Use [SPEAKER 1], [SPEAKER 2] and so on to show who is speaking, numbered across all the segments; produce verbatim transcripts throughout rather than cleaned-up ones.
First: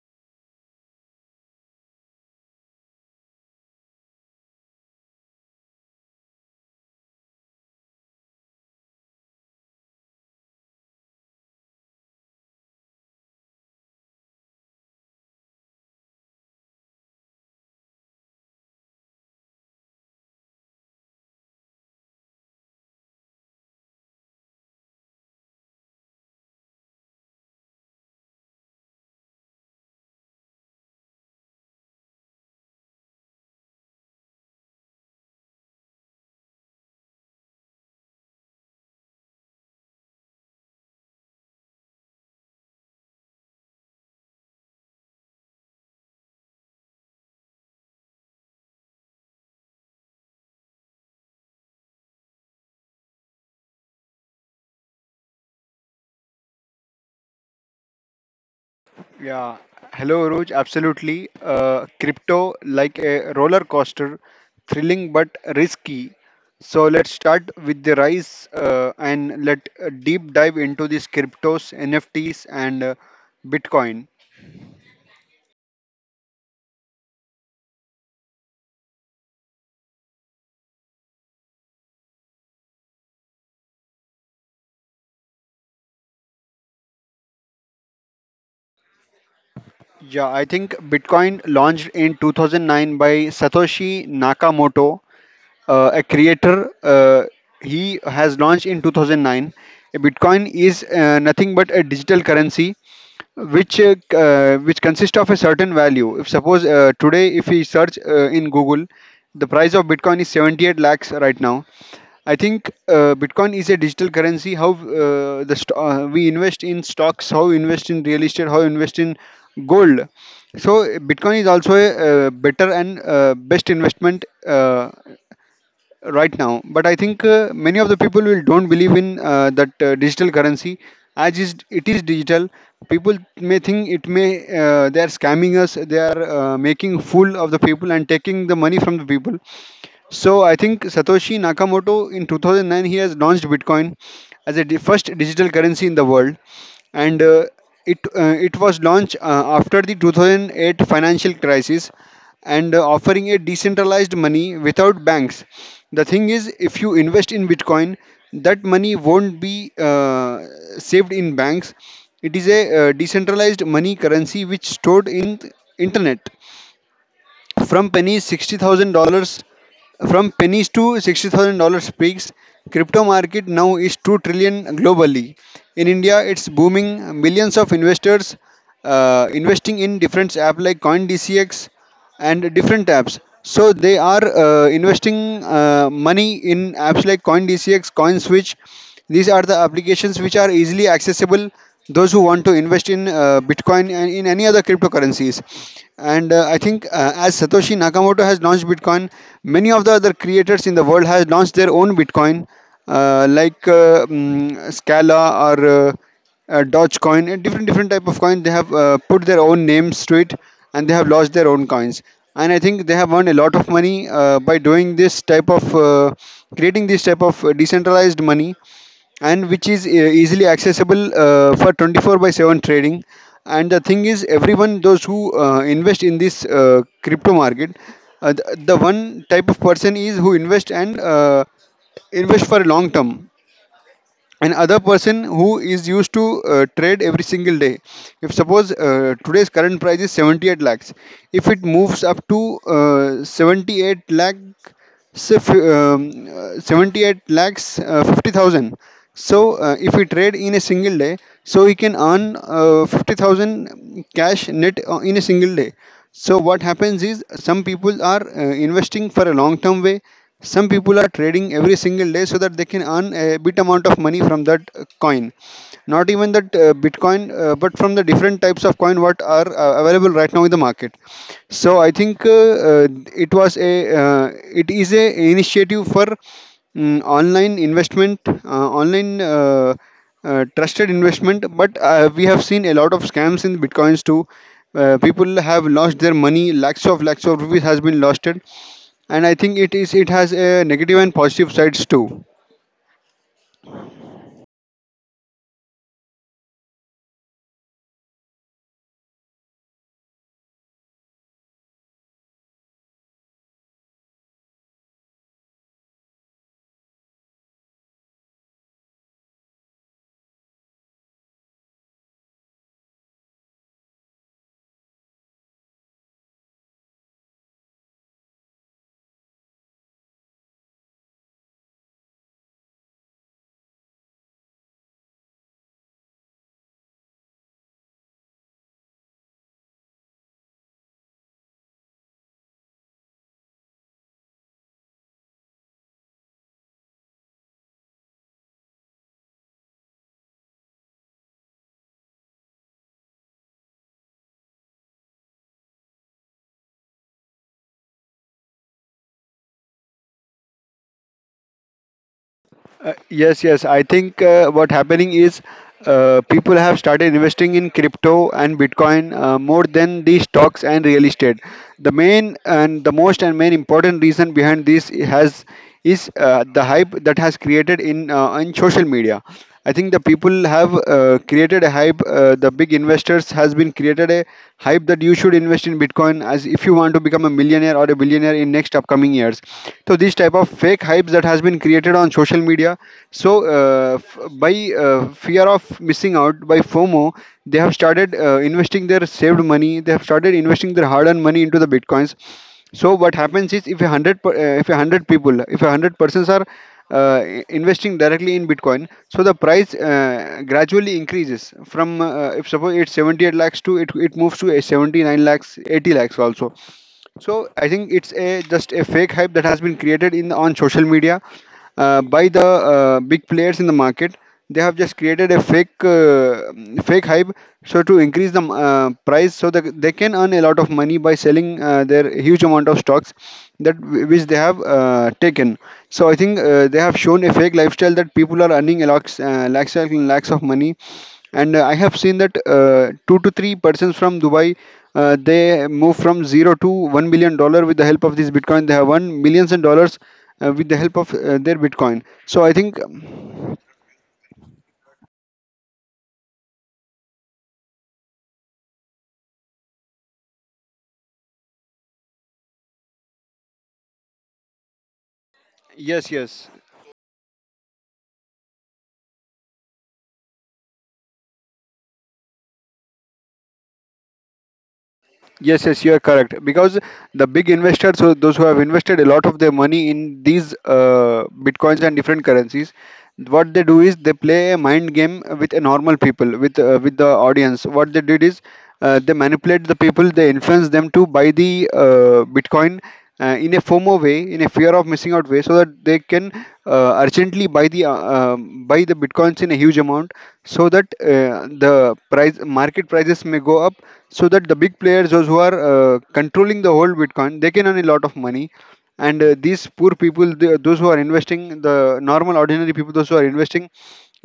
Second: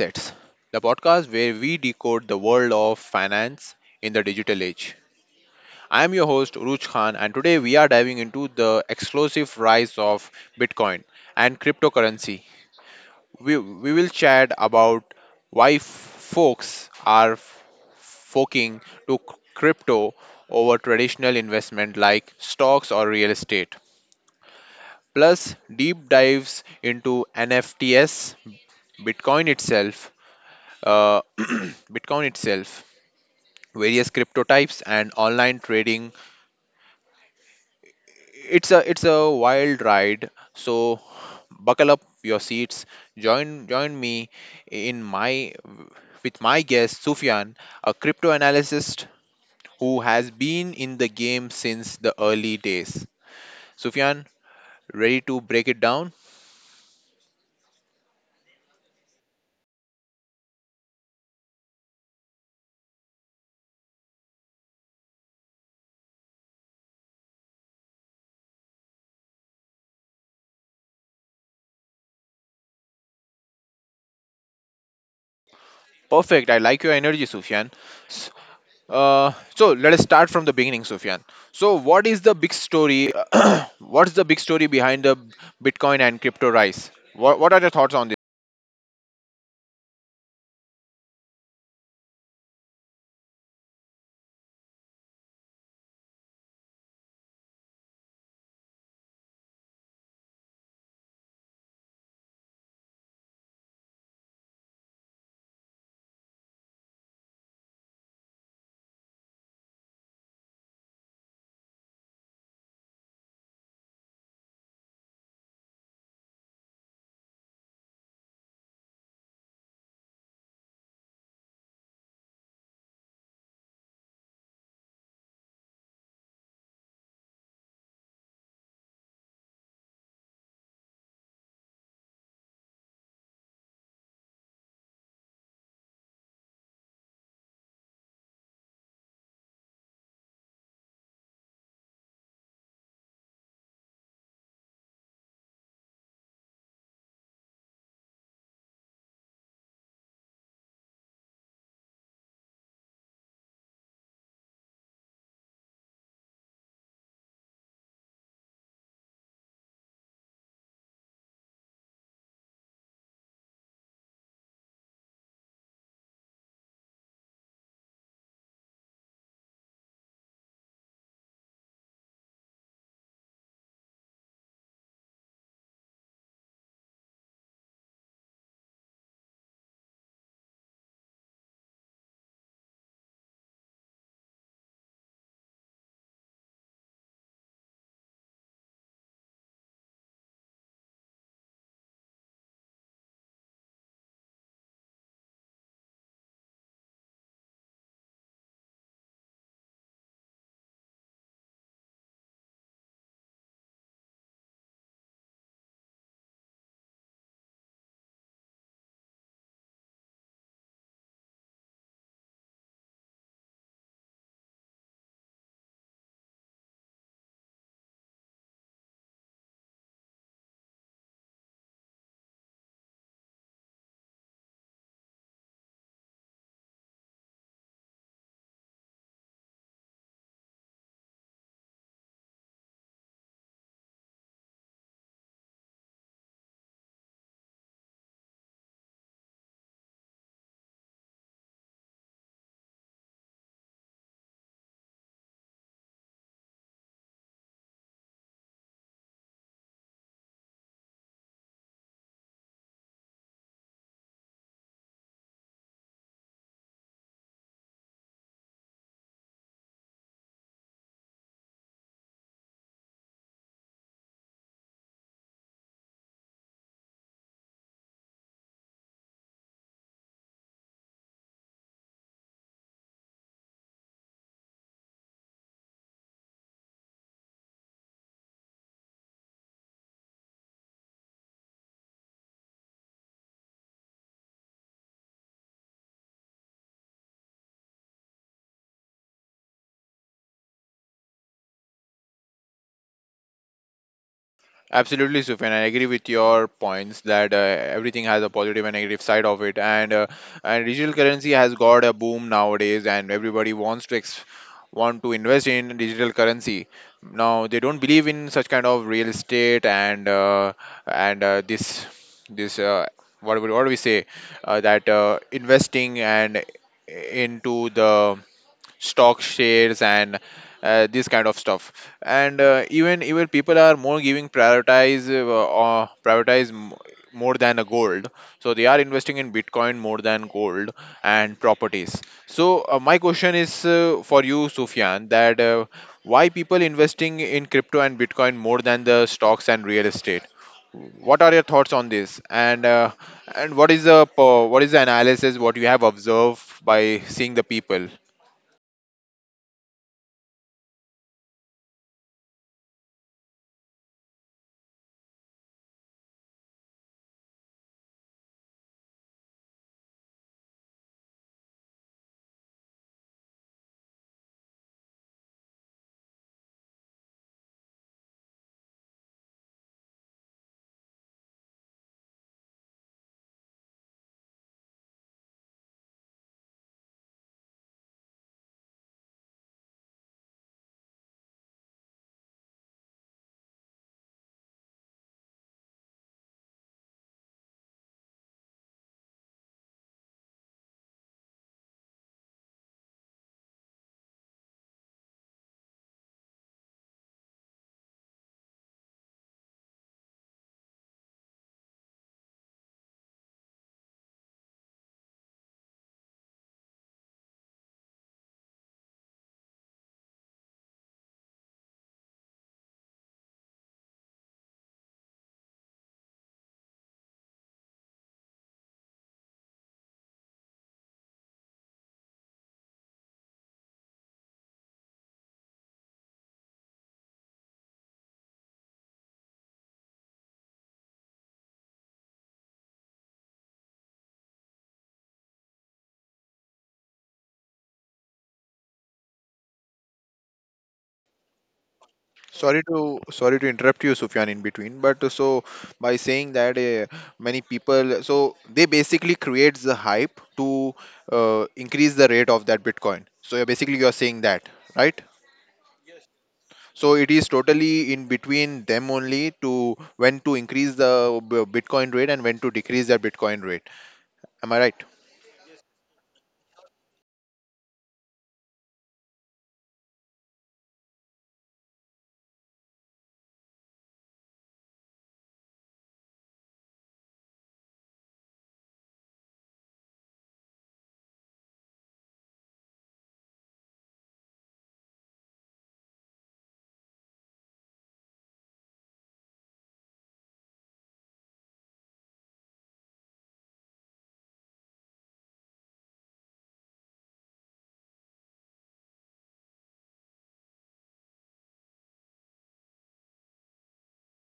[SPEAKER 1] Assets, the podcast where we decode the world of finance in the digital age. I am your host, Ruj Khan, and today we are diving into the explosive rise of Bitcoin and cryptocurrency. We, we will chat about why f- folks are f- forking to c- crypto over traditional investment like stocks or real estate. Plus, deep dives into N F Ts, Bitcoin itself, uh, Bitcoin itself, various crypto types, and online trading. It's a it's a wild ride. So buckle up your seats. Join join me in my with my guest Sufyan, a crypto analyst who has been in the game since the early days. Sufyan, ready to break it down?
[SPEAKER 2] Yeah, hello Roj, absolutely. Uh, crypto like a roller coaster, thrilling but risky. So let's start with the rise, uh, and let uh, deep dive into these cryptos, N F Ts, and uh, Bitcoin.
[SPEAKER 1] Perfect. I like your energy, Sufyan. Uh, so let us start from the beginning, Sufyan. So, what is the big story? What's the big story behind the Bitcoin and crypto rise? What, what are your thoughts on this?
[SPEAKER 2] Yeah, I think Bitcoin launched in two thousand nine by Satoshi Nakamoto. Uh, a creator. Uh, he has launched in two thousand nine. Bitcoin is uh, nothing but a digital currency which uh, c- uh, which consists of a certain value. If suppose uh, today, if we search uh, in Google, the price of Bitcoin is seventy-eight lakhs right now. I think uh, Bitcoin is a digital currency. How uh, the st- uh, we invest in stocks, how we invest in real estate, how we invest in gold. So Bitcoin is also a, uh better and uh, best investment. Uh, right now, but I think uh, many of the people will don't believe in uh, that uh, digital currency, as is, it is digital. People may think it may, uh, they are scamming us. They are uh, making fool of the people and taking the money from the people. So I think Satoshi Nakamoto in two thousand nine he has launched Bitcoin as a di- first digital currency in the world, and uh, it uh, it was launched uh, after the two thousand eight financial crisis, and uh, offering a decentralized money without banks. The thing is, if you invest in Bitcoin, that money won't be uh, saved in banks. It is a uh, decentralized money currency which stored in th- internet, from pennies, sixty thousand dollars, from pennies to sixty thousand dollars peaks. Crypto market now is two trillion globally. In India, it's booming. Millions of investors uh, investing in different apps like CoinDCX and different apps. So they are uh, investing uh, money in apps like CoinDCX, CoinSwitch. These are the applications which are easily accessible those who want to invest in uh, Bitcoin and in any other cryptocurrencies. And uh, I think uh, as Satoshi Nakamoto has launched Bitcoin, many of the other creators in the world has launched their own Bitcoin, uh, like uh, mm, Scala, or uh, uh, Doge Coin, and different different type of coin. They have uh, put their own names to it, and they have launched their own coins. And I think they have earned a lot of money uh, by doing this type of uh, creating this type of uh, decentralized money, and which is uh, easily accessible uh, for twenty-four by seven trading. And the thing is, everyone those who uh, invest in this uh, crypto market, uh, the, the one type of person is who invest, and uh, invest for long term, and other person who is used to uh, trade every single day. If suppose uh, today's current price is seventy-eight lakhs, if it moves up to uh, seventy-eight lakh, so, if, um, uh, seventy-eight lakhs, uh, fifty thousand. So, uh, if we trade in a single day, so we can earn uh, fifty thousand cash net uh, in a single day. So, what happens is some people are uh, investing for a long term way, some people are trading every single day so that they can earn a bit amount of money from that uh, coin, not even that uh, bitcoin, uh, but from the different types of coin what are uh, available right now in the market. So I think, uh, uh, it was a uh, it is a initiative for mm, online investment, uh, online, uh, uh, trusted investment, but uh, we have seen a lot of scams in bitcoins too. Uh, people have lost their money, lakhs of lakhs of rupees has been lost, and I think it is it has a negative and positive sides too.
[SPEAKER 1] Absolutely, Sufyan. I agree with your points that uh, everything has a positive and negative side of it, and uh, and digital currency has got a boom nowadays, and everybody wants to ex- want to invest in digital currency. Now they don't believe in such kind of real estate and uh, and uh, this this uh, what do we, what do we say uh, that uh, investing and into the stock shares and uh, this kind of stuff and uh, even even people are more giving prioritize uh, uh, prioritize m- more than a gold, so they are investing in bitcoin more than gold and properties. So uh, my question is uh, for you, Sufyan, that uh, why people investing in crypto and bitcoin more than the stocks and real estate? What are your thoughts on this, and uh, and what is the po- what is the analysis what you have observed by seeing the people?
[SPEAKER 2] Uh, yes, yes. I think uh, what happening is uh, people have started investing in crypto and Bitcoin uh, more than the stocks and real estate. The main and the most and main important reason behind this has is uh, the hype that has created in uh, on social media. I think the people have uh, created a hype. Uh, the big investors has been created a hype that you should invest in Bitcoin as if you want to become a millionaire or a billionaire in next upcoming years. So this type of fake hypes that has been created on social media. So, uh, f- by uh, fear of missing out, by FOMO, they have started uh, investing their saved money. They have started investing their hard-earned money into the Bitcoins. So what happens is, if a hundred per- uh, if a hundred people, if a hundred persons are uh, i- investing directly in bitcoin, so the price uh, gradually increases from, uh, if suppose it's seventy-eight lakhs to it, it moves to a seventy-nine lakhs, eighty lakhs also. So I think it's a just a fake hype that has been created in on social media, uh, by the uh, big players in the market. They have just created a fake uh, mm, fake hype, so to increase the uh, price so that they can earn a lot of money by selling uh, their huge amount of stocks that wh- which they have uh, taken. So I think uh, they have shown a fake lifestyle that people are earning a lakhs uh, lakhs and lakhs of money. And uh, I have seen that uh, two to three persons from Dubai, uh, they move from zero to one million dollar with the help of this bitcoin, they have won millions and dollars uh, with the help of uh, their bitcoin. So I
[SPEAKER 1] Sorry
[SPEAKER 2] think,
[SPEAKER 1] to sorry to
[SPEAKER 2] um,
[SPEAKER 1] interrupt you, Sufyan, in between. But uh, so by saying that uh, many people, so they basically creates the hype to uh, increase the rate of that Bitcoin. So you're basically you're saying that, right?
[SPEAKER 2] yes, yes.
[SPEAKER 1] So it is totally in between them only to when to increase the b- Bitcoin rate and when to decrease the Bitcoin rate. Am I right?
[SPEAKER 2] Yes, yes, you are correct. Because the big investors, so those who have invested a lot of their money in these uh, bitcoins and different currencies, what they do is they play a mind game with a normal people, with uh, with the audience. What they did is uh, they manipulate the people, they influence them to buy the uh, bitcoin uh, in a FOMO way, in a fear of missing out way, so that they can uh, urgently buy the, uh, um, buy the bitcoins in a huge amount, so that uh, the price, market prices may go up, so that the big players, those who are uh, controlling the whole bitcoin, they can earn a lot of money. And uh, these poor people, the, those who are investing, the normal ordinary people, those who are investing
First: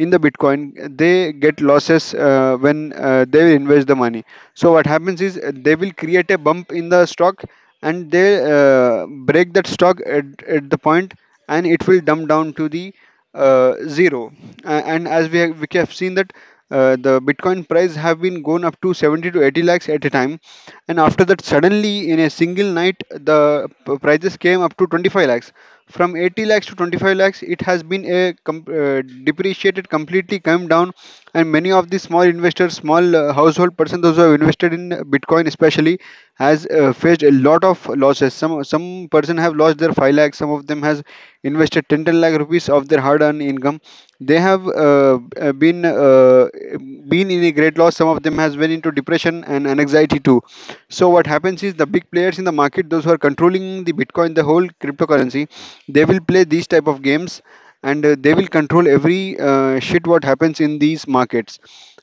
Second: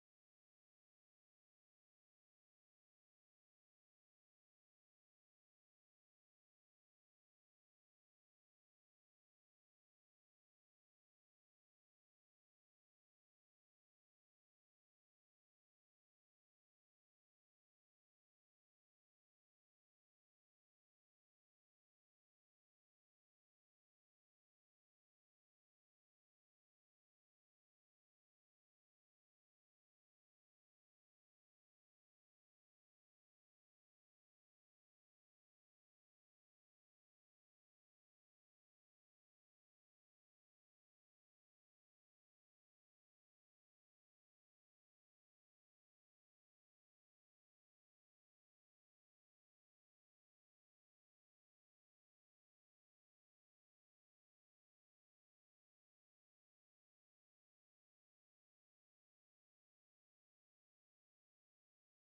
[SPEAKER 2] in the bitcoin, they get losses uh, when uh, they invest the money. So what happens is, uh, they will create a bump in the stock, and they uh, break that stock at, at the point, and it will dump down to the uh, zero. A- and as we have, we have seen that, uh, the Bitcoin price have been gone up to seventy to eighty lakhs at a time, and after that, suddenly in a single night the p- prices came up to twenty-five lakhs. From eighty lakhs to twenty-five lakhs, it has been a com- uh, depreciated completely, come down, and many of the small investors, small uh, household person, those who have invested in Bitcoin especially, has uh, faced a lot of losses. Some some person have lost their five lakh. Some of them has invested ten ten lakh rupees of their hard earned income. They have, uh, uh, been uh, been in a great loss. Some of them has went into depression and anxiety too. So what happens is, the big players in the market, those who are controlling the Bitcoin, the whole cryptocurrency, they will play these type of games, and uh, they will control every uh, shit what happens in these markets.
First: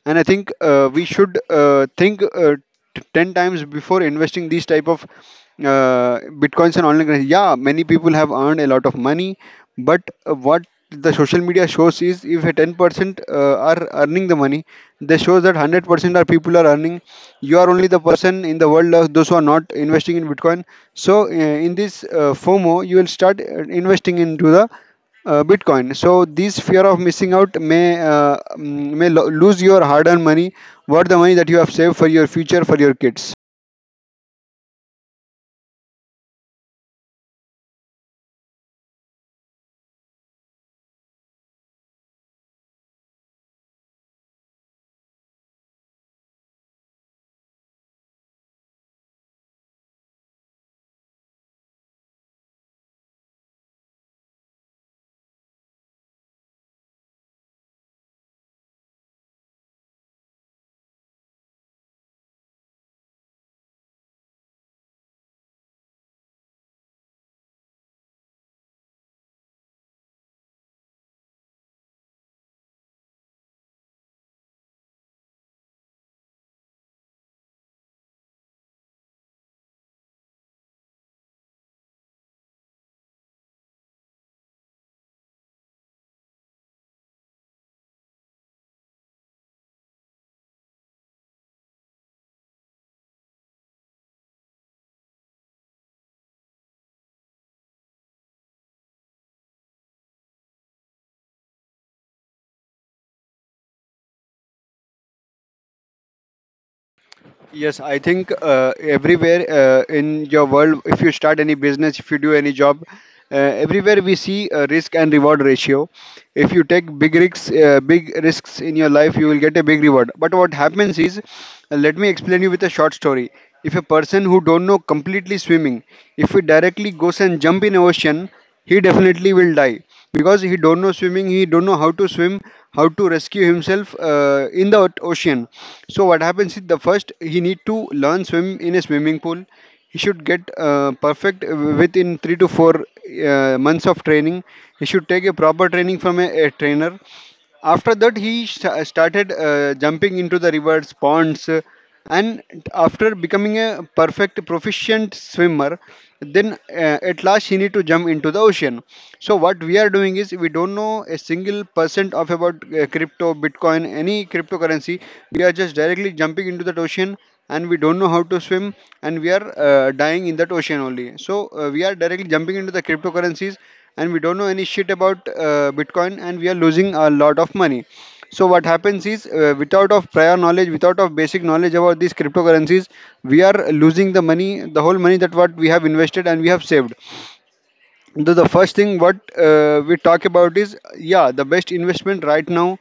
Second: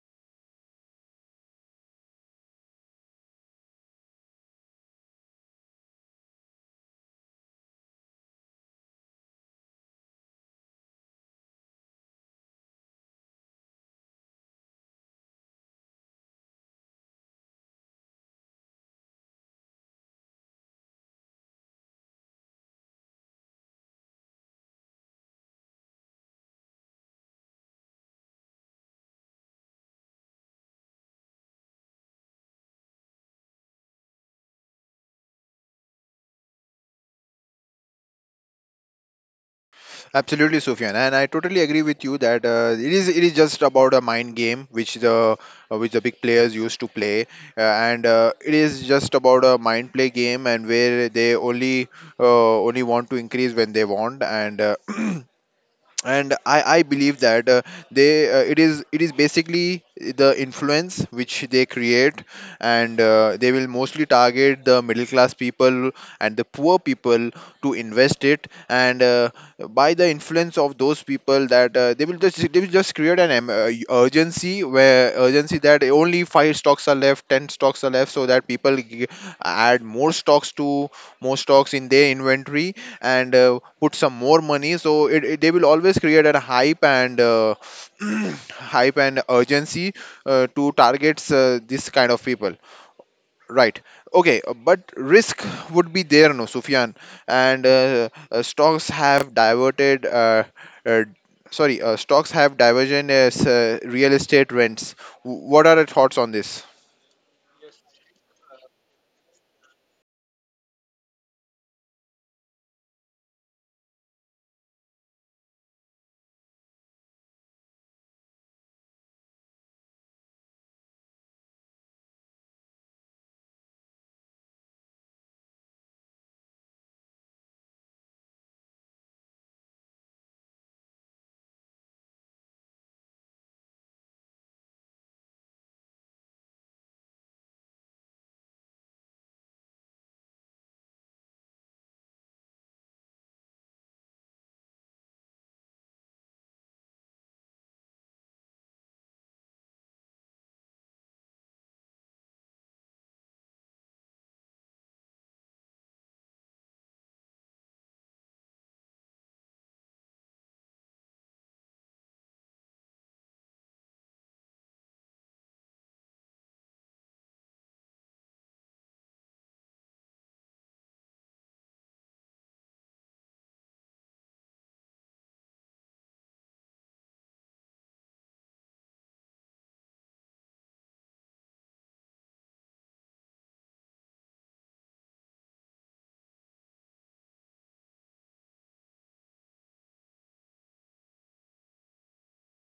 [SPEAKER 2] And I think uh, we should uh, think, uh, t- ten times before investing these type of uh, bitcoins and online currency. Yeah, many people have earned a lot of money, but uh, what the social media shows is, if a ten percent uh, are earning the money, they shows that one hundred percent are people are earning. You are only the person in the world of those who are not investing in bitcoin. So uh, in this uh, fomo you will start uh, investing into the uh, Bitcoin. So this fear of missing out may, uh, mm, may lo- lose your hard-earned money, what the money that you have saved for your future, for your kids?
[SPEAKER 1] Absolutely, Sufyan, and I totally agree with you that uh, it is it is just about a mind game which the uh, which the big players used to play, uh, and uh, it is just about a mind play game, and where they only uh, only want to increase when they want, and uh, and i i believe that uh, they uh, it is it is basically the influence which they create, and uh, they will mostly target the middle class people and the poor people to invest it, and uh, by the influence of those people that uh, they will just they will just create an em- uh, urgency where urgency that only five stocks are left, ten stocks are left, so that people g- add more stocks to more stocks in their inventory and uh, put some more money. So it, it- they will always create a hype and uh, hype and urgency uh, to targets uh, this kind of people, right? Okay, uh, but risk would be there, no, Sufyan? And uh, uh, stocks have diverted uh, uh, sorry, uh, stocks have divergent as uh, real estate rents. W- what are your thoughts on this?
[SPEAKER 2] Yes, I think uh, everywhere uh, in your world, if you start any business, if you do any job, uh, everywhere we see a risk and reward ratio. If you take big risks, uh, big risks in your life, you will get a big reward. But what happens is, uh, let me explain you with a short story. If a person who don't know completely swimming, if he directly goes and jump in ocean, he definitely will die because he don't know swimming, he don't know how to swim, how to rescue himself uh, in the ot- ocean. So what happens is the first he need to learn swim in a swimming pool. He should get uh, perfect uh, within three to four uh, months of training. He should take a proper training from a, a trainer. After that he sh- started uh, jumping into the rivers ponds and after becoming a perfect proficient swimmer, then uh, at last she need to jump into the ocean. So what we are doing is we don't know a single percent of about uh, crypto bitcoin any cryptocurrency. We are just directly jumping into that ocean and we don't know how to swim, and we are uh, dying in that ocean only. So uh, we are directly jumping into the cryptocurrencies and we don't know any shit about uh, bitcoin and we are losing a lot of money. So what happens is, uh, without of prior knowledge, without of basic knowledge about these cryptocurrencies, we are losing the money, the whole money that what we have invested and we have saved. The, the first thing what uh, we talk about is, yeah, the best investment right now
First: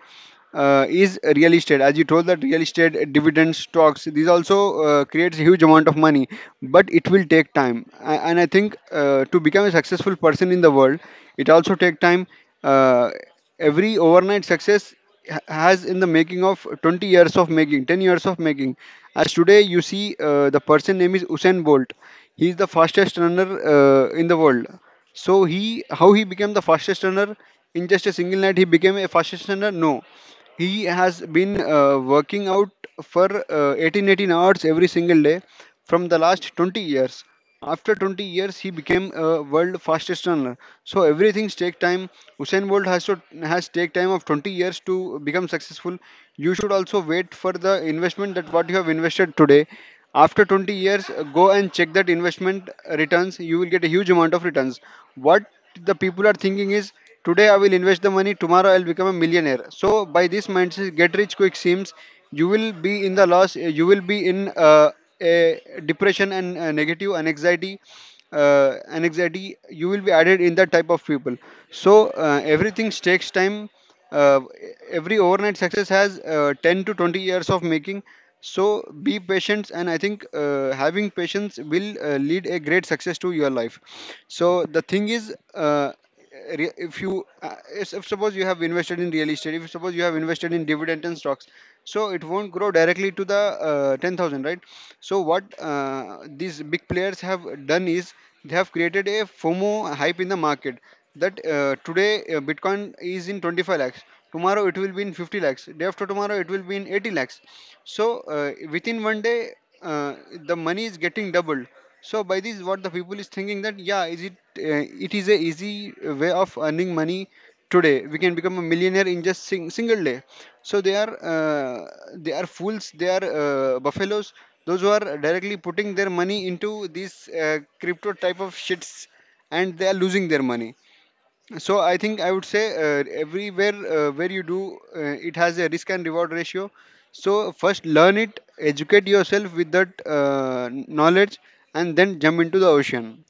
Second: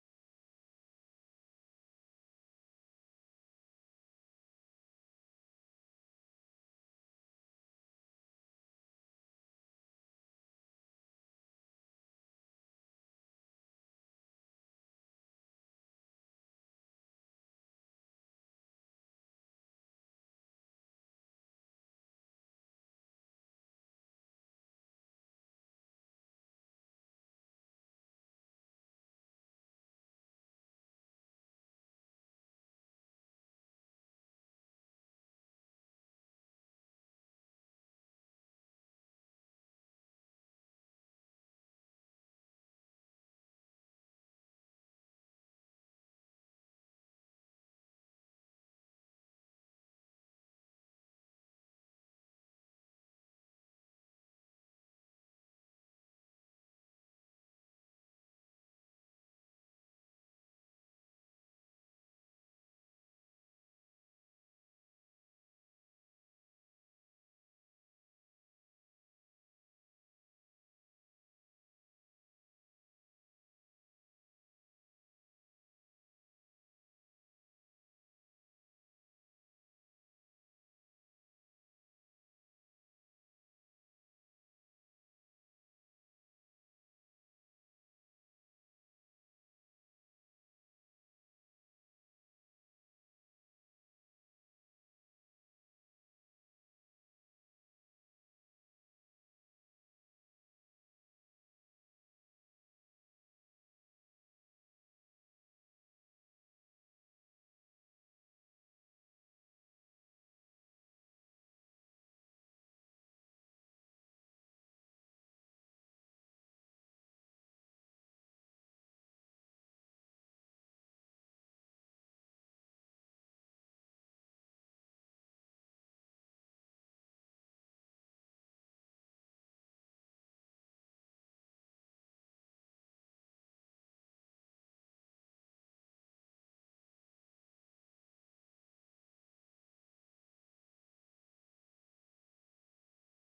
[SPEAKER 2] uh, is real estate. As you told that real estate, uh, dividend stocks, these also uh, creates a huge amount of money, but it will take time. A- and I think uh, to become a successful person in the world, it also take time. uh, every overnight success ha- has in the making of twenty years of making, ten years of making. As today you see, uh, the person name is usain bolt. He is the fastest runner uh, in the world. So he, how he became the fastest runner in just a single night? He became a fastest runner. No, he has been uh, working out for uh, eighteen, eighteen hours every single day from the last twenty years. After twenty years, he became a world fastest runner. So everything takes time. Usain Bolt has to has take time of twenty years to become successful. You should also wait for the investment that what you have invested today. After twenty years, uh, go and check that investment returns. You will get a huge amount of returns. What the people are thinking is today I will invest the money, tomorrow I'll become a millionaire. So by this mindset, get rich quick seems you will be in the loss. You will be in. Uh, uh, Depression and uh, negative anxiety uh, anxiety, you will be added in that type of people. So uh, everything takes time. uh, every overnight success has uh, ten to twenty years of making. So be patient, and I think uh, having patience will uh, lead a great success to your life. So the thing is, uh, re- if you uh, if, if suppose you have invested in real estate, if suppose you have invested in dividend and stocks, so it won't grow directly to the uh, ten thousand, right? So what uh, these big players have done is they have created a fomo hype in the market, that uh, today uh, bitcoin is in twenty-five lakhs, tomorrow it will be in fifty lakhs, day after tomorrow it will be in eighty lakhs. So uh, within one day uh, the money is getting doubled. So by this, what the people is thinking that, yeah, is it uh, it is a easy uh, way of earning money today. We can become a millionaire in just sing- single day. So they are uh, they are fools. They are uh, buffaloes. Those who are directly putting their money into these uh, crypto type of shits, and they are losing their money. So I think I would say uh, everywhere uh, where you do, uh, it has a risk and reward ratio. So first learn it, educate yourself with that uh, knowledge, and then jump into the ocean.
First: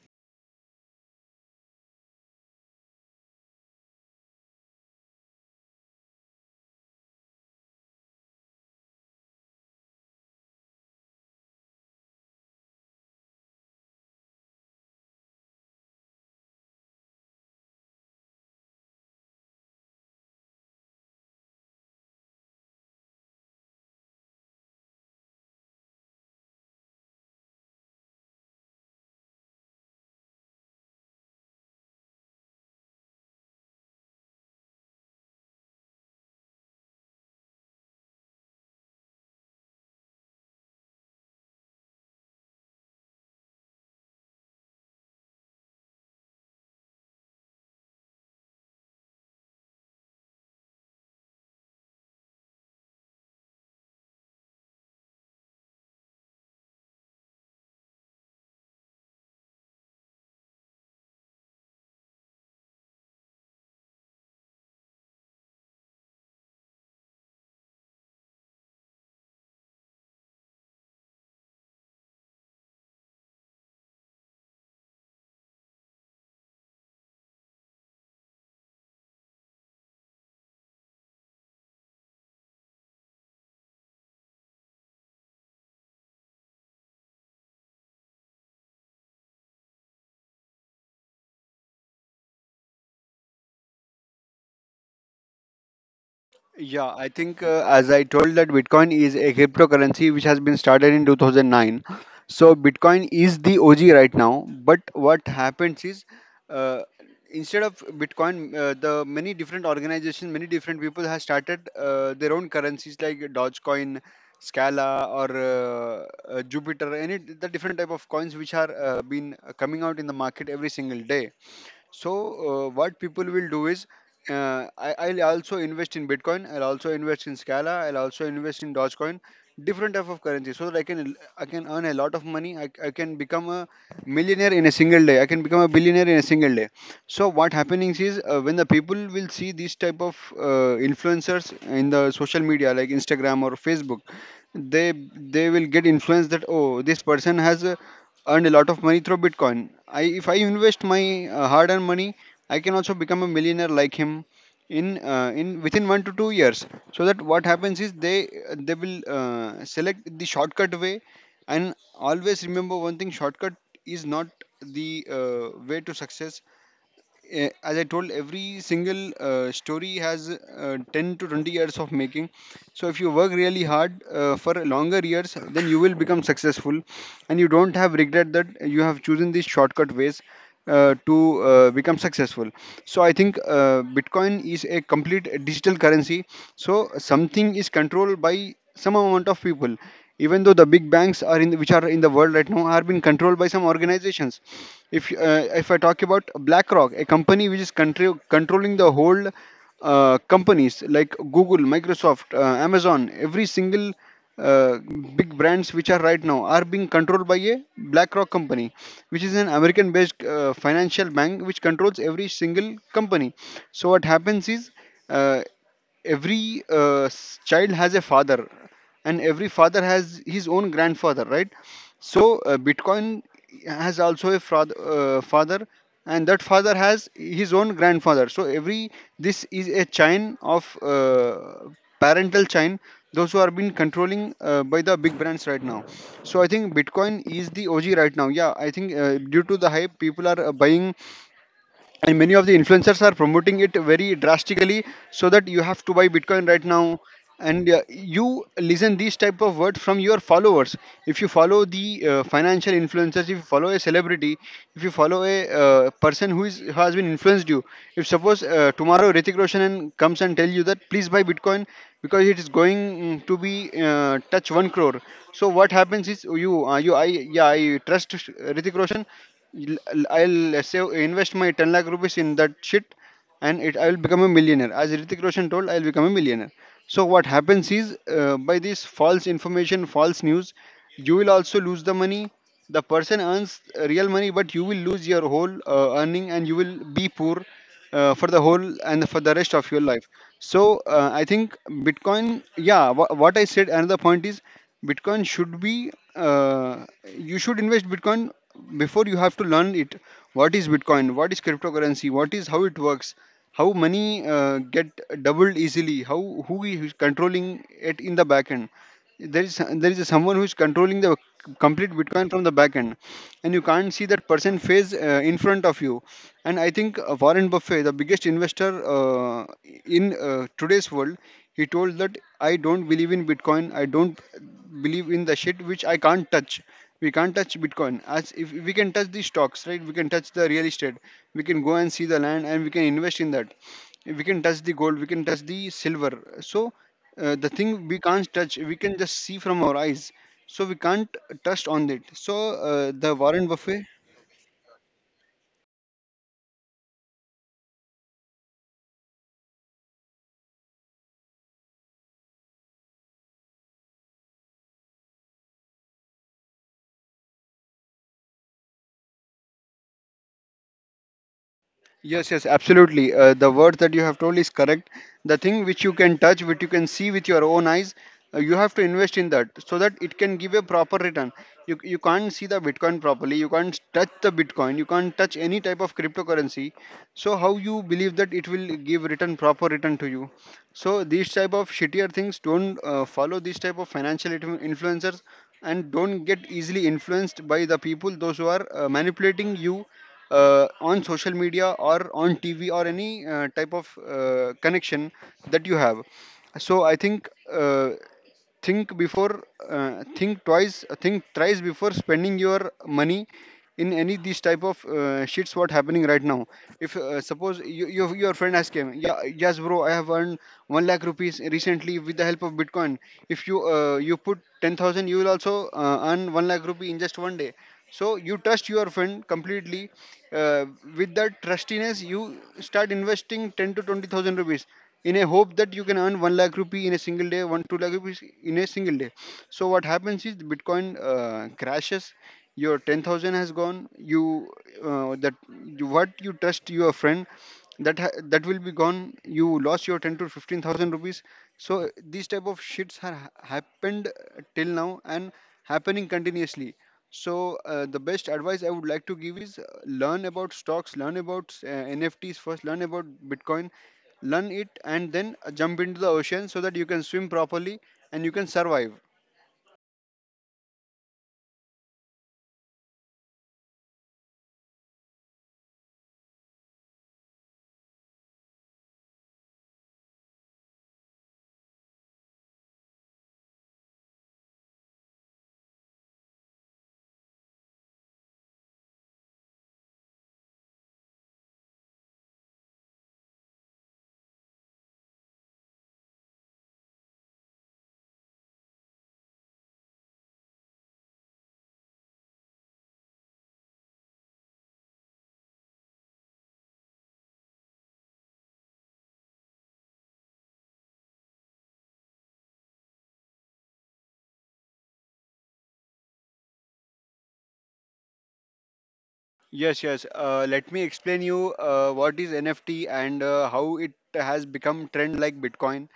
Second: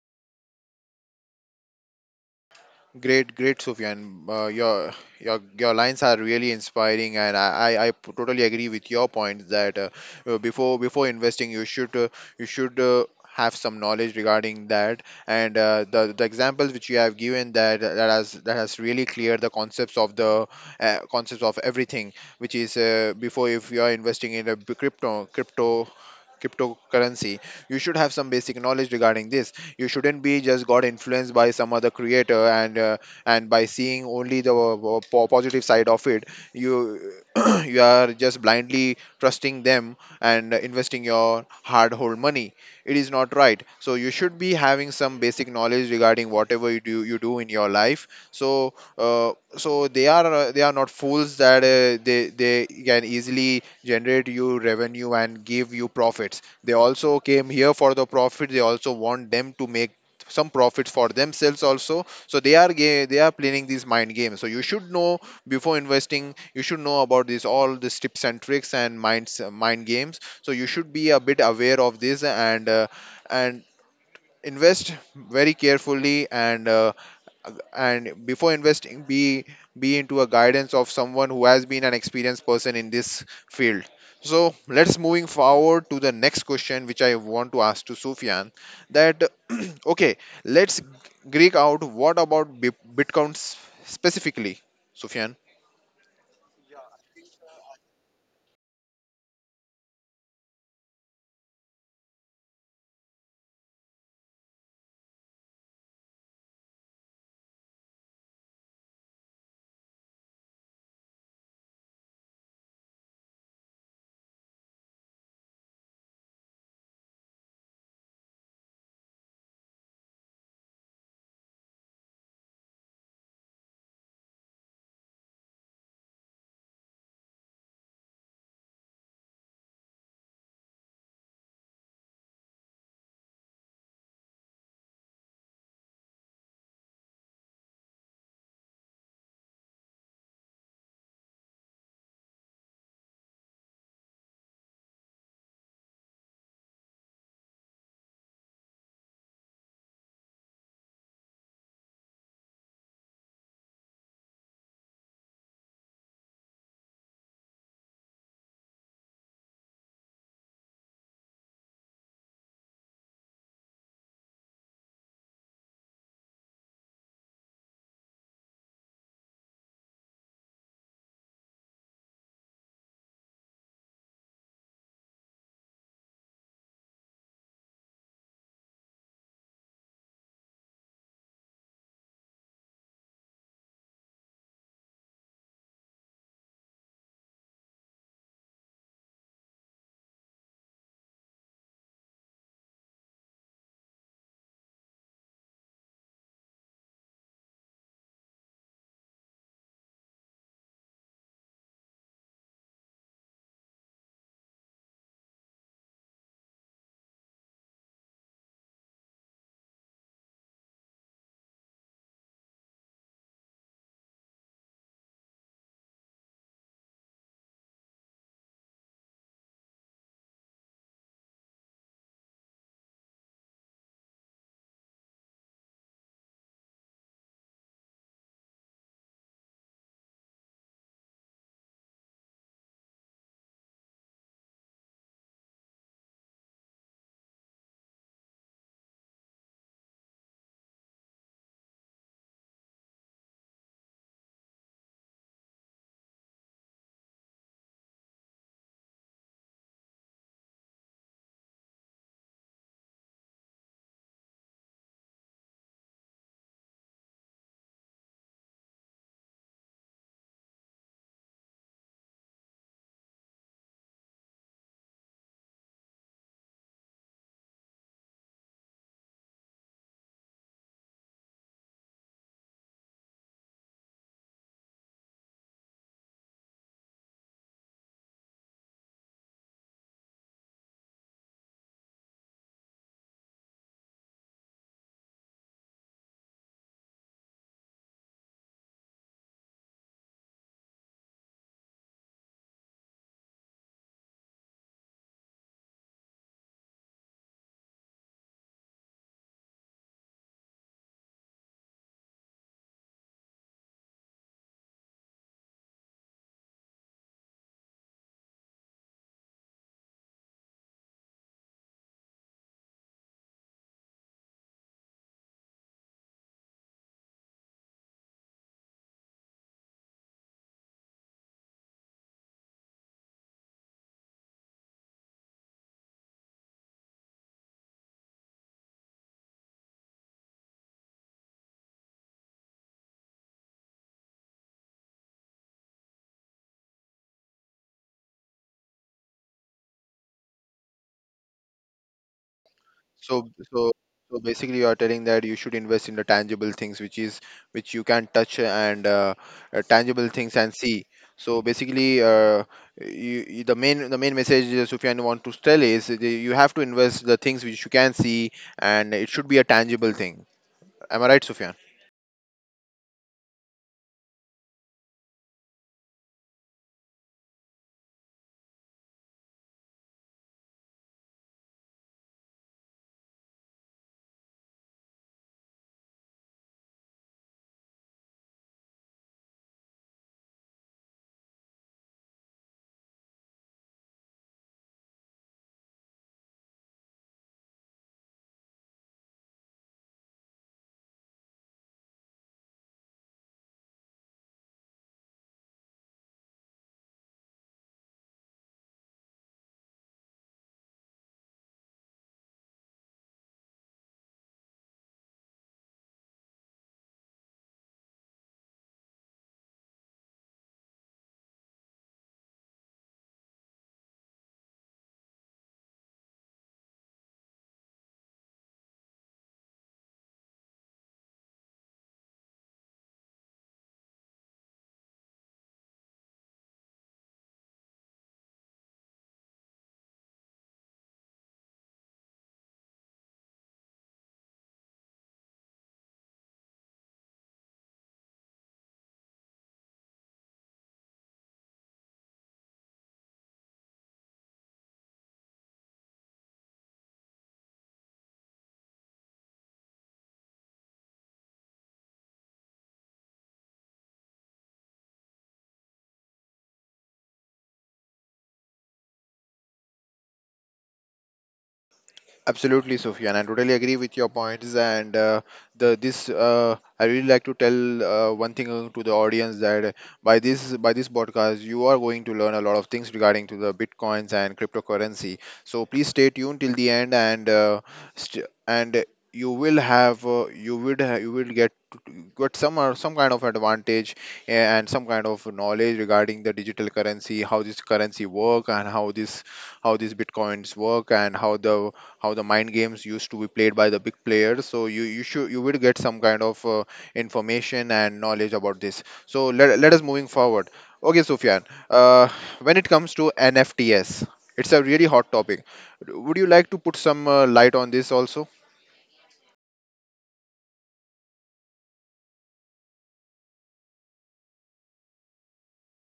[SPEAKER 1] Great, great, Sufyan. Uh, your your your lines are really inspiring, and I, I, I p- totally agree with your point that uh, uh, before before investing, you should uh, you should uh, have some knowledge regarding that. And uh, the the examples which you have given that uh, that has that has really cleared the concepts of the uh, concepts of everything, which is uh, before if you are investing in a b- crypto crypto cryptocurrency you should have some basic knowledge regarding this. You shouldn't be just got influenced by some other creator, and uh, and by seeing only the uh, po- positive side of it, you you are just blindly trusting them and investing your hard hold money. It is not right, so you should be having some basic knowledge regarding whatever you do you do in your life. So uh, so they are uh, they are not fools that uh, they they can easily generate you revenue and give you profits. They also came here for the profit. They also want them to make some profits for themselves also. So they are ga- they are playing these mind games. So you should know before investing. You should know about these all these tips and tricks and minds mind games. So you should be a bit aware of this, and uh, and invest very carefully. And Uh, and before investing, be be into a guidance of someone who has been an experienced person in this field. So let's moving forward to the next question which I want to ask to Sufyan, that okay, let's greek out, what about Bi- bitcoin s- specifically, Sufyan?
[SPEAKER 2] Yeah, I think uh, as I told that Bitcoin is a cryptocurrency which has been started in two thousand nine. So Bitcoin is the O G right now. But what happens is, uh, instead of Bitcoin, uh, the many different organizations, many different people have started uh, their own currencies like Dogecoin, Scala, or uh, uh, Jupiter. Any the different type of coins which are uh, been coming out in the market every single day. So, uh, what people will do is, uh, I, I'll also invest in Bitcoin, I'll also invest in Scala, I'll also invest in Dogecoin, different type of currency, so that I can I can earn a lot of money. I, I can become a millionaire in a single day. I can become a billionaire in a single day. So, what happening is uh, when the people will see these type of uh, influencers in the social media like Instagram or Facebook, they they will get influenced that oh this person has a earned a lot of money through Bitcoin. I, if I invest my uh, hard-earned money, I can also become a millionaire like him in uh, in within one to two years. So that what happens is they they will uh, select the shortcut way, and always remember one thing: shortcut is not the uh, way to success. Eh, as I told, every single uh, story has uh, ten to twenty years of making. So if you work really hard uh, for longer years, then you will become successful, and you don't have regret that you have chosen these shortcut ways uh, to uh, become successful. So I think uh, Bitcoin is a complete digital currency. So something is controlled by some amount of people, even though the big banks are in which are in the world right now are being controlled by some organizations. If uh, if I talk about blackrock, a company which is contro- controlling the whole uh, companies like google microsoft uh, amazon, every single uh, big brands which are right now are being controlled by a blackrock company, which is an american based uh, financial bank which controls every single company. So what happens is, uh, every uh, s- child has a father, and every father has his own grandfather, right? So uh, bitcoin has also a frath- uh, father, and that father has his own grandfather. So every this is a chain of uh, parental chain, those who are being controlling uh, by the big brands right now. So I think bitcoin is the og right now. Yeah, I think uh, due to the hype people are uh, buying, and many of the influencers are promoting it very drastically, so that you have to buy bitcoin right now. And uh, you listen these type of words from your followers. If you follow the uh, financial influencers, if you follow a celebrity, if you follow a uh, person who is who has been influenced you, if suppose uh, tomorrow Ritik Roshan and- comes and tell you that please buy bitcoin because it is going mm, to be uh, touch one crore. So what happens is you uh, you I yeah I trust Ritik Roshan. I'll I'll uh, save invest my ten lakh rupees in that shit, and it I will become a millionaire. As Ritik Roshan told, I'll become a millionaire. So what happens is uh, by this false information, false news, you will also lose the money. The person earns uh, real money, but you will lose your whole uh, earning and you will be poor uh, for the whole and for the rest of your life. So uh, I think Bitcoin, yeah, wha what I said. Another point is Bitcoin should be uh, you should invest Bitcoin before you have to learn it. What is Bitcoin? What is cryptocurrency? What is how it works? How money uh, get doubled easily? How who is controlling it in the back end? there is there is someone who is controlling the complete Bitcoin from the back end, and you can't see that person face uh, in front of you. And I think uh, Warren Buffett, the biggest investor uh, in uh, today's world, he told that I don't believe in Bitcoin. I don't believe in the shit which I can't touch. We can't touch Bitcoin as if we can touch the stocks, right? We can touch the real estate, we can go and see the land and we can invest in that. We can touch the gold, we can touch the silver. So uh, the thing we can't touch, we can just see from our eyes, so we can't touch on it. So uh, the
[SPEAKER 1] So,
[SPEAKER 2] Warren
[SPEAKER 1] so,
[SPEAKER 2] Buffet.
[SPEAKER 1] so basically, you are telling that you should invest in the tangible things, which is which you can touch and uh, uh, tangible things and see. So basically, uh, you, you, the main the main message uh, Sufyan want to tell is that you have to invest the things which you can see, and it should be a tangible thing. Am I right, Sufyan?
[SPEAKER 2] Yes, yes, absolutely uh, the word that you have told is correct. The thing which you can touch, which you can see with your own eyes, uh, you have to invest in that so that it can give a proper return. You, you, can't see the Bitcoin properly, you can't touch the Bitcoin, you can't touch any type of cryptocurrency. So how you believe that it will give return, proper return to you? So these type of shittier things, don't uh, follow these type of financial influ- influencers, and don't get easily influenced by the people those who are uh, manipulating you uh, on social media or on TV or any uh, type of uh, connection that you have. So I think uh, think before, uh, think twice, uh, think thrice before spending your money in any these type of uh, shits what happening right now. If uh, suppose you, you, your friend has came, yeah, yes bro, I have earned one lakh rupees recently with the help of Bitcoin. If you uh, you put ten thousand, you will also uh, earn one lakh rupee in just one day. So you trust your friend completely. uh, with that trustiness you start investing ten to twenty thousand rupees in a hope that you can earn one lakh rupee in a single day, one two lakh rupees in a single day. So what happens is the Bitcoin uh, crashes, your ten thousand has gone. you uh, that you, what you trust your friend, that ha- that will be gone. You lost your ten to fifteen thousand rupees. So these type of shits have happened till now and happening continuously. So uh, the best advice I would like to give is, uh, learn about stocks, learn about uh, NFTs first, learn about Bitcoin. Learn it and then jump into the ocean so that you can swim properly and you can survive.
[SPEAKER 1] Absolutely, Sophia, and I totally agree with your points. And uh, the this uh, I really like to tell uh, one thing uh, to the audience that by this by this podcast you are going to learn a lot of things regarding to the bitcoins and cryptocurrency. So please stay tuned till the end, and uh, st- and you will have uh, you would ha- you will get got some or some kind of advantage, eh, and some kind of knowledge regarding the digital currency, how this currency work and how this how these bitcoins work and how the how the mind games used to be played by the big players. So you you should you will get some kind of uh, information and knowledge about this. So let, let us moving forward, okay Sufyan? Uh, when it comes to NFTs, it's a really hot topic. Would you like to put some uh, light on this also?
[SPEAKER 2] Yes, yes, uh, let me explain you uh, what is NFT and uh, how it has become trend like Bitcoin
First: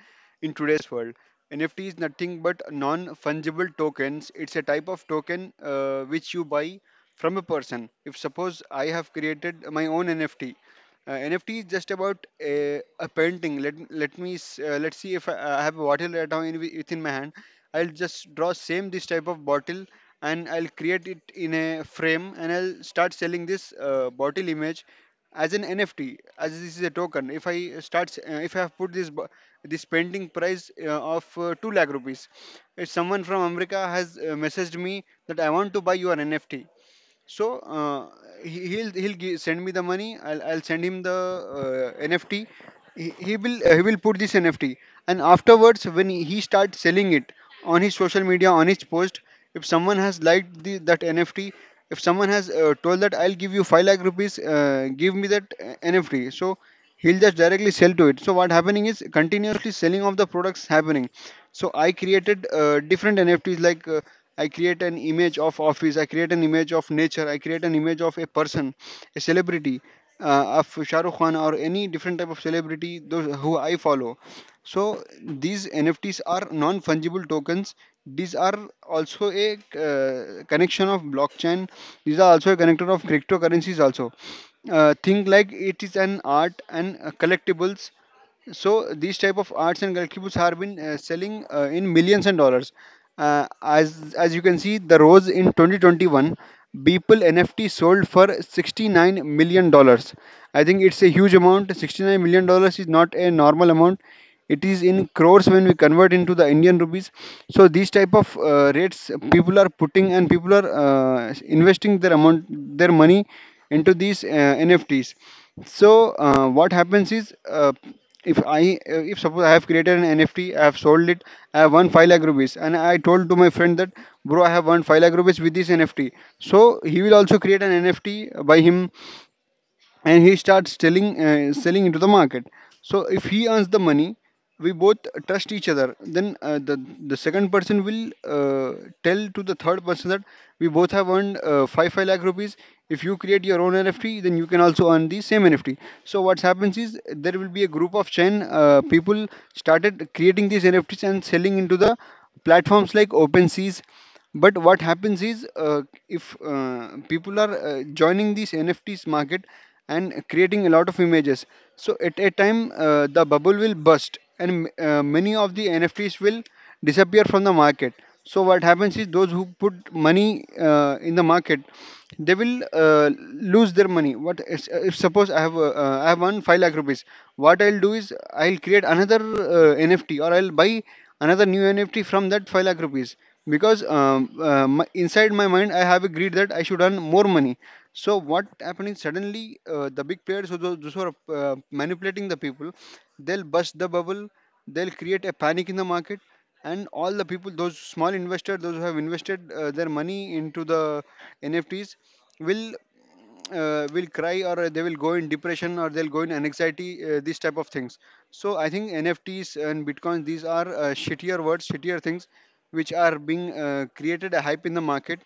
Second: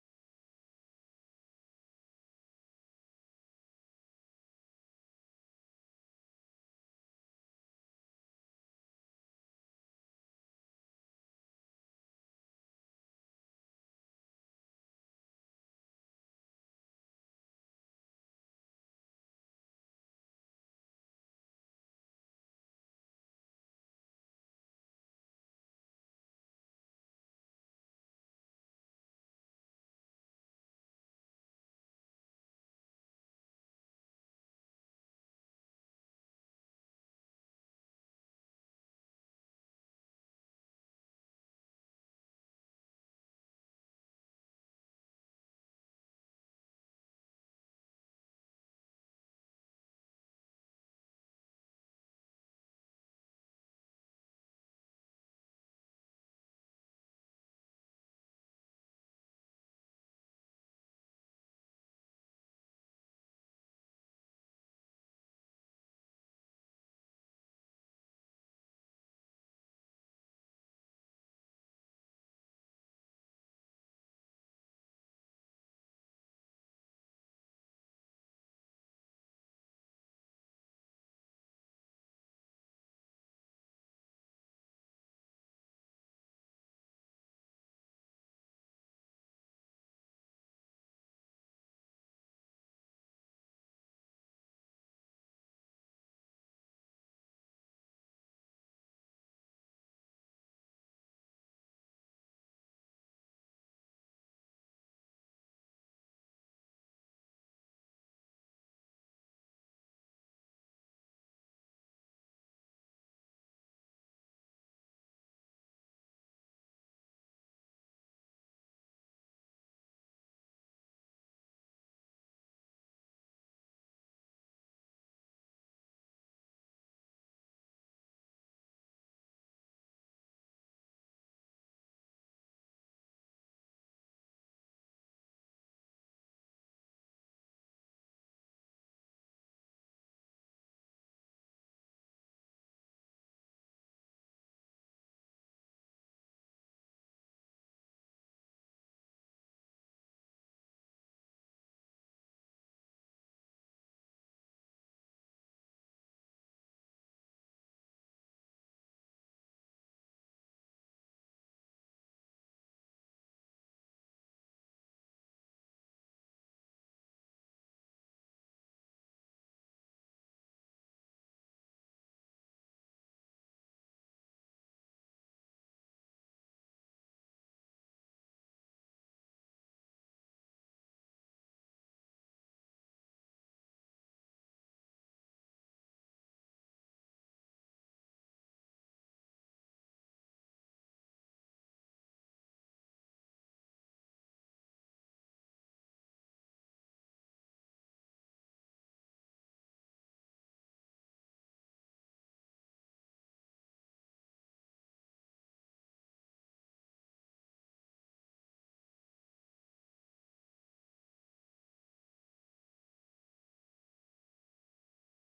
[SPEAKER 2] in today's world. NFT is nothing but non fungible tokens. It's a type of token uh, which you buy from a person. If suppose I have created my own NFT. Uh, N F T is just about a, a painting. Let let me s- uh, let's see if I, I have a bottle right now in, wi- within my hand. I'll just draw same this type of bottle and I'll create it in a frame, and I'll start selling this uh, bottle image as an N F T, as this is a token. If I start s- uh, if I have put this bo- this painting price uh, of uh, two lakh rupees, if someone from America has uh, messaged me that I want to buy your N F T, so uh, he- he'll he'll gi- send me the money. I'll I'll send him the uh, N F T. He, he will uh, he will put this N F T, and afterwards when he starts selling it on his social media, on his post, if someone has liked the, that N F T, if someone has uh, told that I'll give you five lakh rupees, uh, give me that uh, N F T. So he'll just directly sell to it. So what happening is continuously selling of the products happening. So I created uh, different N F Ts like. Uh, I create an image of office, I create an image of nature, I create an image of a person, a celebrity, uh, of Shah Rukh Khan or any different type of celebrity those who I follow. So these NFTs are non fungible tokens. These are also a uh, connection of blockchain. These are also a connector of cryptocurrencies also. Uh, think like it is an art and uh, collectibles. So these type of arts and collectibles have been uh, selling uh, in millions and dollars, uh, as as you can see the rose in twenty twenty-one Beeple N F T sold for sixty-nine million dollars. I think it's a huge amount. sixty-nine million dollars is not a normal amount. It is in crores when we convert into the Indian rupees. So these type of uh, rates people are putting, and people are uh, investing their amount, their money into these uh, NFTs. So uh, what happens is uh, if I uh, if suppose I have created an NFT, I have sold it, I have won five lakh rupees, and I told to my friend that bro I have won five lakh rupees with this NFT. So he will also create an NFT by him, and he starts selling uh, selling into the market. So if he earns the money, we both trust each other, then uh, the the second person will uh, tell to the third person that we both have earned uh, five five lakh rupees. If you create your own NFT, then you can also earn the same NFT. So what happens is there will be a group of ten uh, people started creating these NFTs and selling into the platforms like OpenSeas. But what happens is uh, if uh, people are uh, joining this NFTs market and creating a lot of images, so at a time uh, the bubble will burst, and uh, many of the NFTs will disappear from the market. So what happens is those who put money uh, in the market, they will uh, lose their money. What is- if suppose i have uh, uh, I have one five lakh rupees, what I'll do is I'll create another uh, NFT, or I'll buy another new NFT from that five lakh rupees, because um, uh, my, inside my mind I have agreed that I should earn more money. So what happened is suddenly uh, the big players who those, those who are uh, manipulating the people, they'll bust the bubble, they'll create a panic in the market, and all the people, those small investors those who have invested uh, their money into the NFTs will uh, will cry or they will go in depression, or they'll go in anxiety, uh, these type of things. So I think NFTs and Bitcoins, these are uh, shittier words, shittier things which are being uh, created a hype in the market.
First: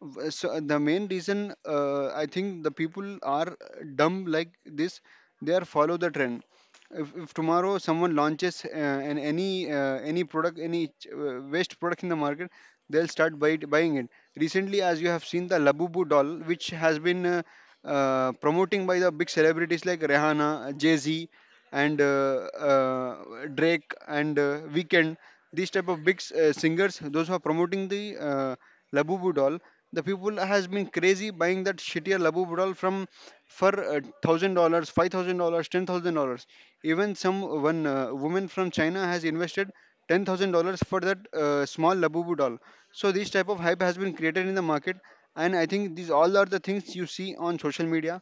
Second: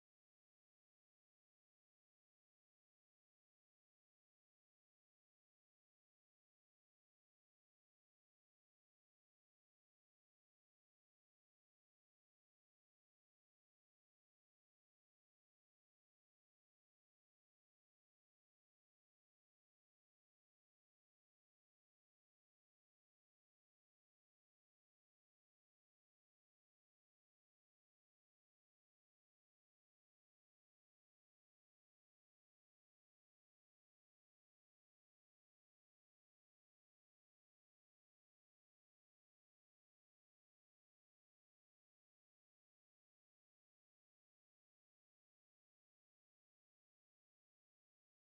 [SPEAKER 2] W- so uh, the main reason uh, I think the people are dumb like this. They are follow the trend. If, if tomorrow someone launches uh, an any uh, any product, any ch- uh, waste product in the market, they'll start buy it, buying it. Recently as you have seen the Labubu doll which has been uh, uh, promoting by the big celebrities like Rihanna, Jay-Z, and uh, uh, Drake and uh, Weekend, these type of big s- uh, singers those who are promoting the uh, Labubu doll. The people has been crazy buying that shittier labu budal from for uh, thousand dollars, five thousand dollars, ten thousand dollars. Even some uh, one uh, woman from China has invested ten thousand dollars for that uh, small Labubu doll. So this type of hype has been created in the market, and I think these all are the things you see on social media.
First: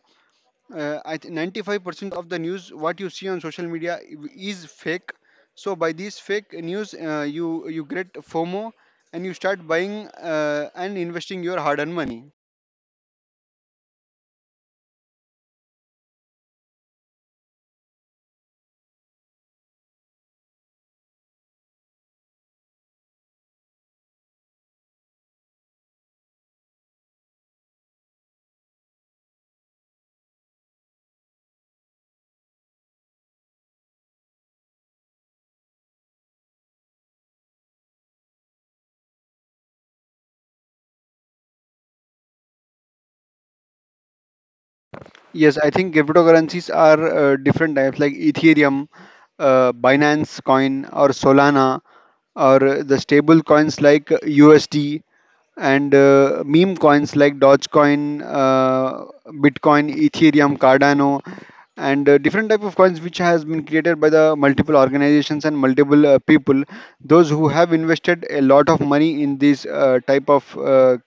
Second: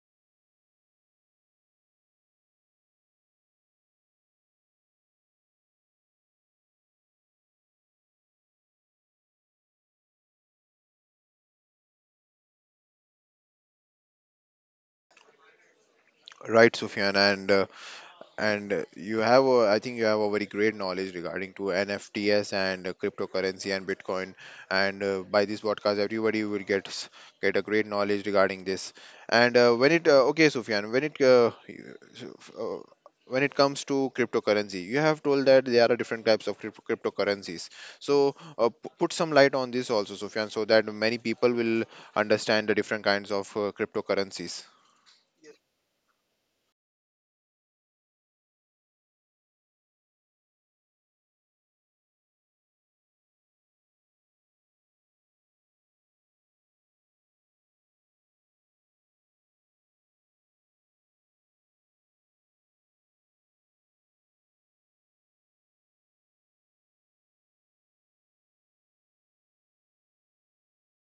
[SPEAKER 2] uh, I think ninety-five percent of the news what you see on social media i- is fake. So by these fake news, uh, you you get FOMO, and you start buying uh, and investing your hard-earned money.
[SPEAKER 1] Right, Sufyan. And uh, And uh, you have, a, I think you have a very great knowledge regarding to N F Ts and uh, cryptocurrency and Bitcoin. And uh, by this podcast, everybody will get s- get a great knowledge regarding this. And uh, when it, uh, okay, Sufyan, when it uh, you- so, f- uh, when it comes to cryptocurrency, you have told that there are different types of crypto cryptocurrencies. So uh, p- put some light on this also, Sufyan, so that many people will understand the different kinds of uh, cryptocurrencies.
[SPEAKER 2] Yes, I think cryptocurrencies are uh, different types like Ethereum, uh, Binance Coin, or Solana, or uh, the stable coins like U S D, and uh, meme coins like Dogecoin, uh, Bitcoin, Ethereum, Cardano, and uh, different type of coins which has been created by the multiple organizations and multiple uh, people, those who have invested a lot of money in these uh, type of uh,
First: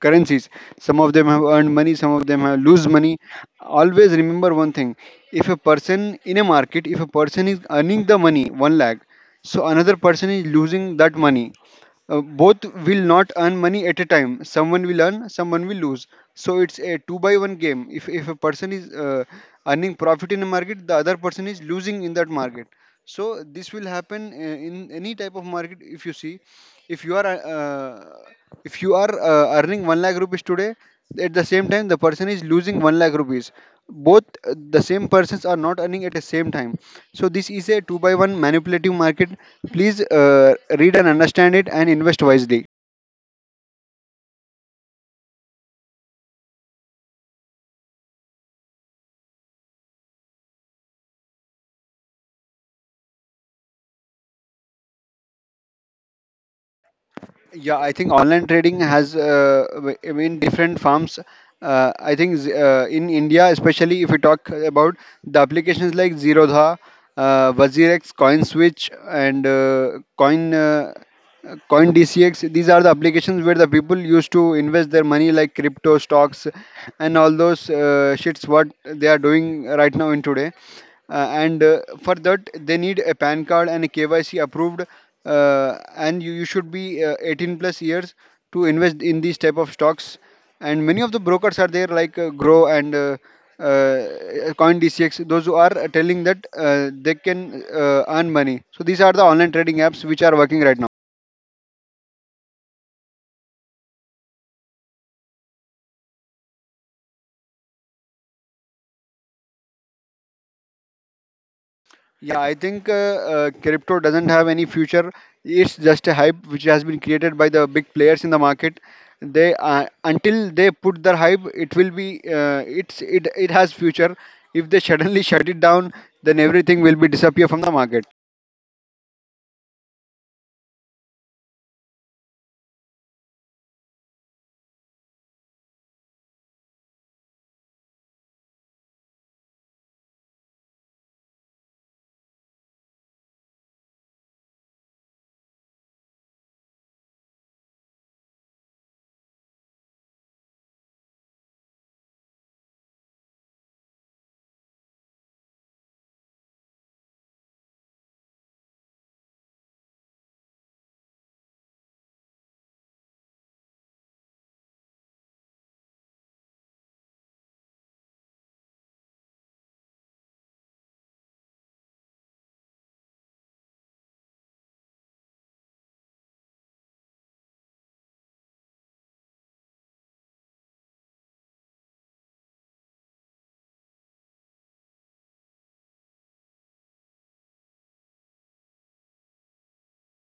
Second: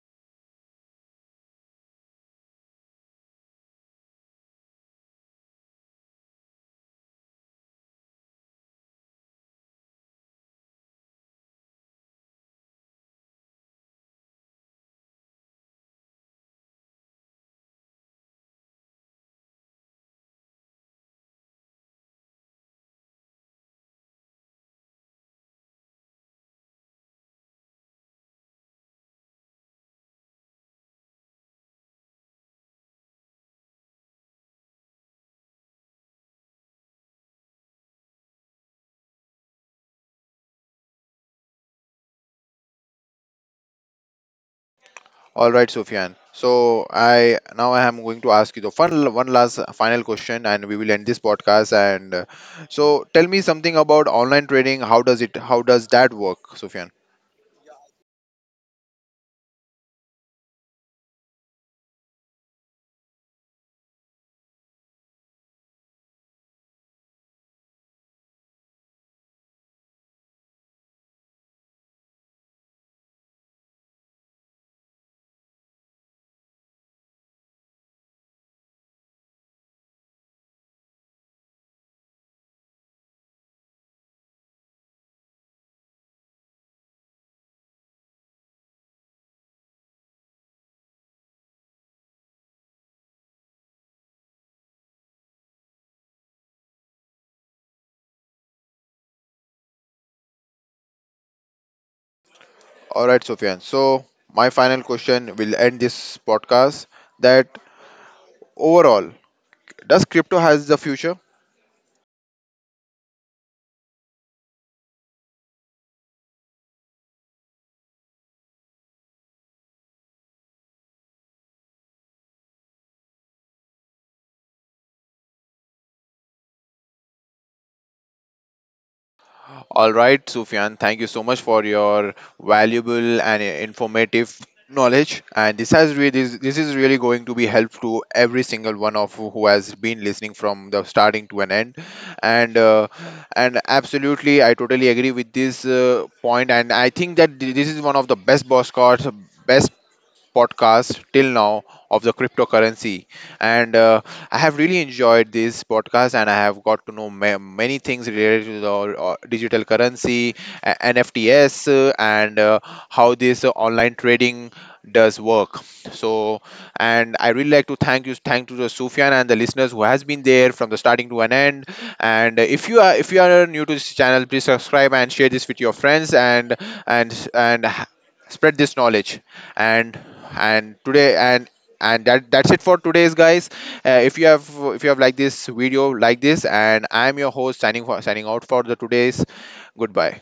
[SPEAKER 2] currencies. Some of them have earned money, some of them have lose money. Always remember one thing: if a person in a market, if a person is earning the money one lakh, so another person is losing that money. Uh, both will not earn money at a time. Someone will earn, someone will lose. So it's a two by one game. If if a person is uh, earning profit in a market, the other person is losing in that market. So this will happen uh, in any type of market. If you see, if you are uh, uh, if you are uh, earning one lakh rupees today, at the same time the person is losing one lakh rupees. Both uh, the same persons are not earning at the same time. So this is a two by one manipulative market. Please uh, read and understand it and invest wisely.
[SPEAKER 1] All right, Sufyan. So I now I am going to ask you the fun one last final question, and we will end this podcast. And uh, so tell me something about online trading. How does it? How does that work, Sufyan?
[SPEAKER 2] Yeah, I think online trading has, uh, w- I mean, different forms. Uh, I think z- uh, in India, especially if we talk about the applications like Zerodha, uh, WazirX, CoinSwitch, and uh, Coin. Uh, uh, Coin D C X, these are the applications where the people used to invest their money like crypto, stocks, and all those uh, shits what they are doing right now in today. Uh, and uh, For that, they need a PAN card and a K Y C approved. Uh, and you, you should be uh, eighteen plus years to invest in these type of stocks. And many of the brokers are there like uh, Grow and uh, uh, Coin D C X, those who are telling that uh, they can uh, earn money. So these are the online trading apps which are working right now.
[SPEAKER 1] All right, Sufyan. So my final question will end this podcast. That overall, does crypto has the future?
[SPEAKER 2] Yeah, I think uh, uh, crypto doesn't have any future. It's just a hype which has been created by the big players in the market. They uh, until they put their hype, it will be uh, it's it it has future. If they suddenly shut it down, then everything will be disappear from the market.
[SPEAKER 1] All right, Sufyan, thank you so much for your valuable and informative knowledge. And this has really this, this is really going to be helpful to every single one of who who has been listening from the starting to an end. And uh, and absolutely, I totally agree with this uh, point. And I think that th- this is one of the best boss cards, best podcast till now of the cryptocurrency. And uh, I have really enjoyed this podcast and I have got to know ma- many things related to the uh, digital currency, uh, N F Ts, uh, and uh, how this uh, online trading does work. So, and I really like to thank you, thank to the Sufyan and the listeners who has been there from the starting to an end. And uh, if you are if you are new to this channel, please subscribe and share this with your friends and and and h- spread this knowledge. And and today and and that that's it for today's, guys. uh, if you have if you have liked this video, like this, and I am your host signing for signing out for the today's. Goodbye.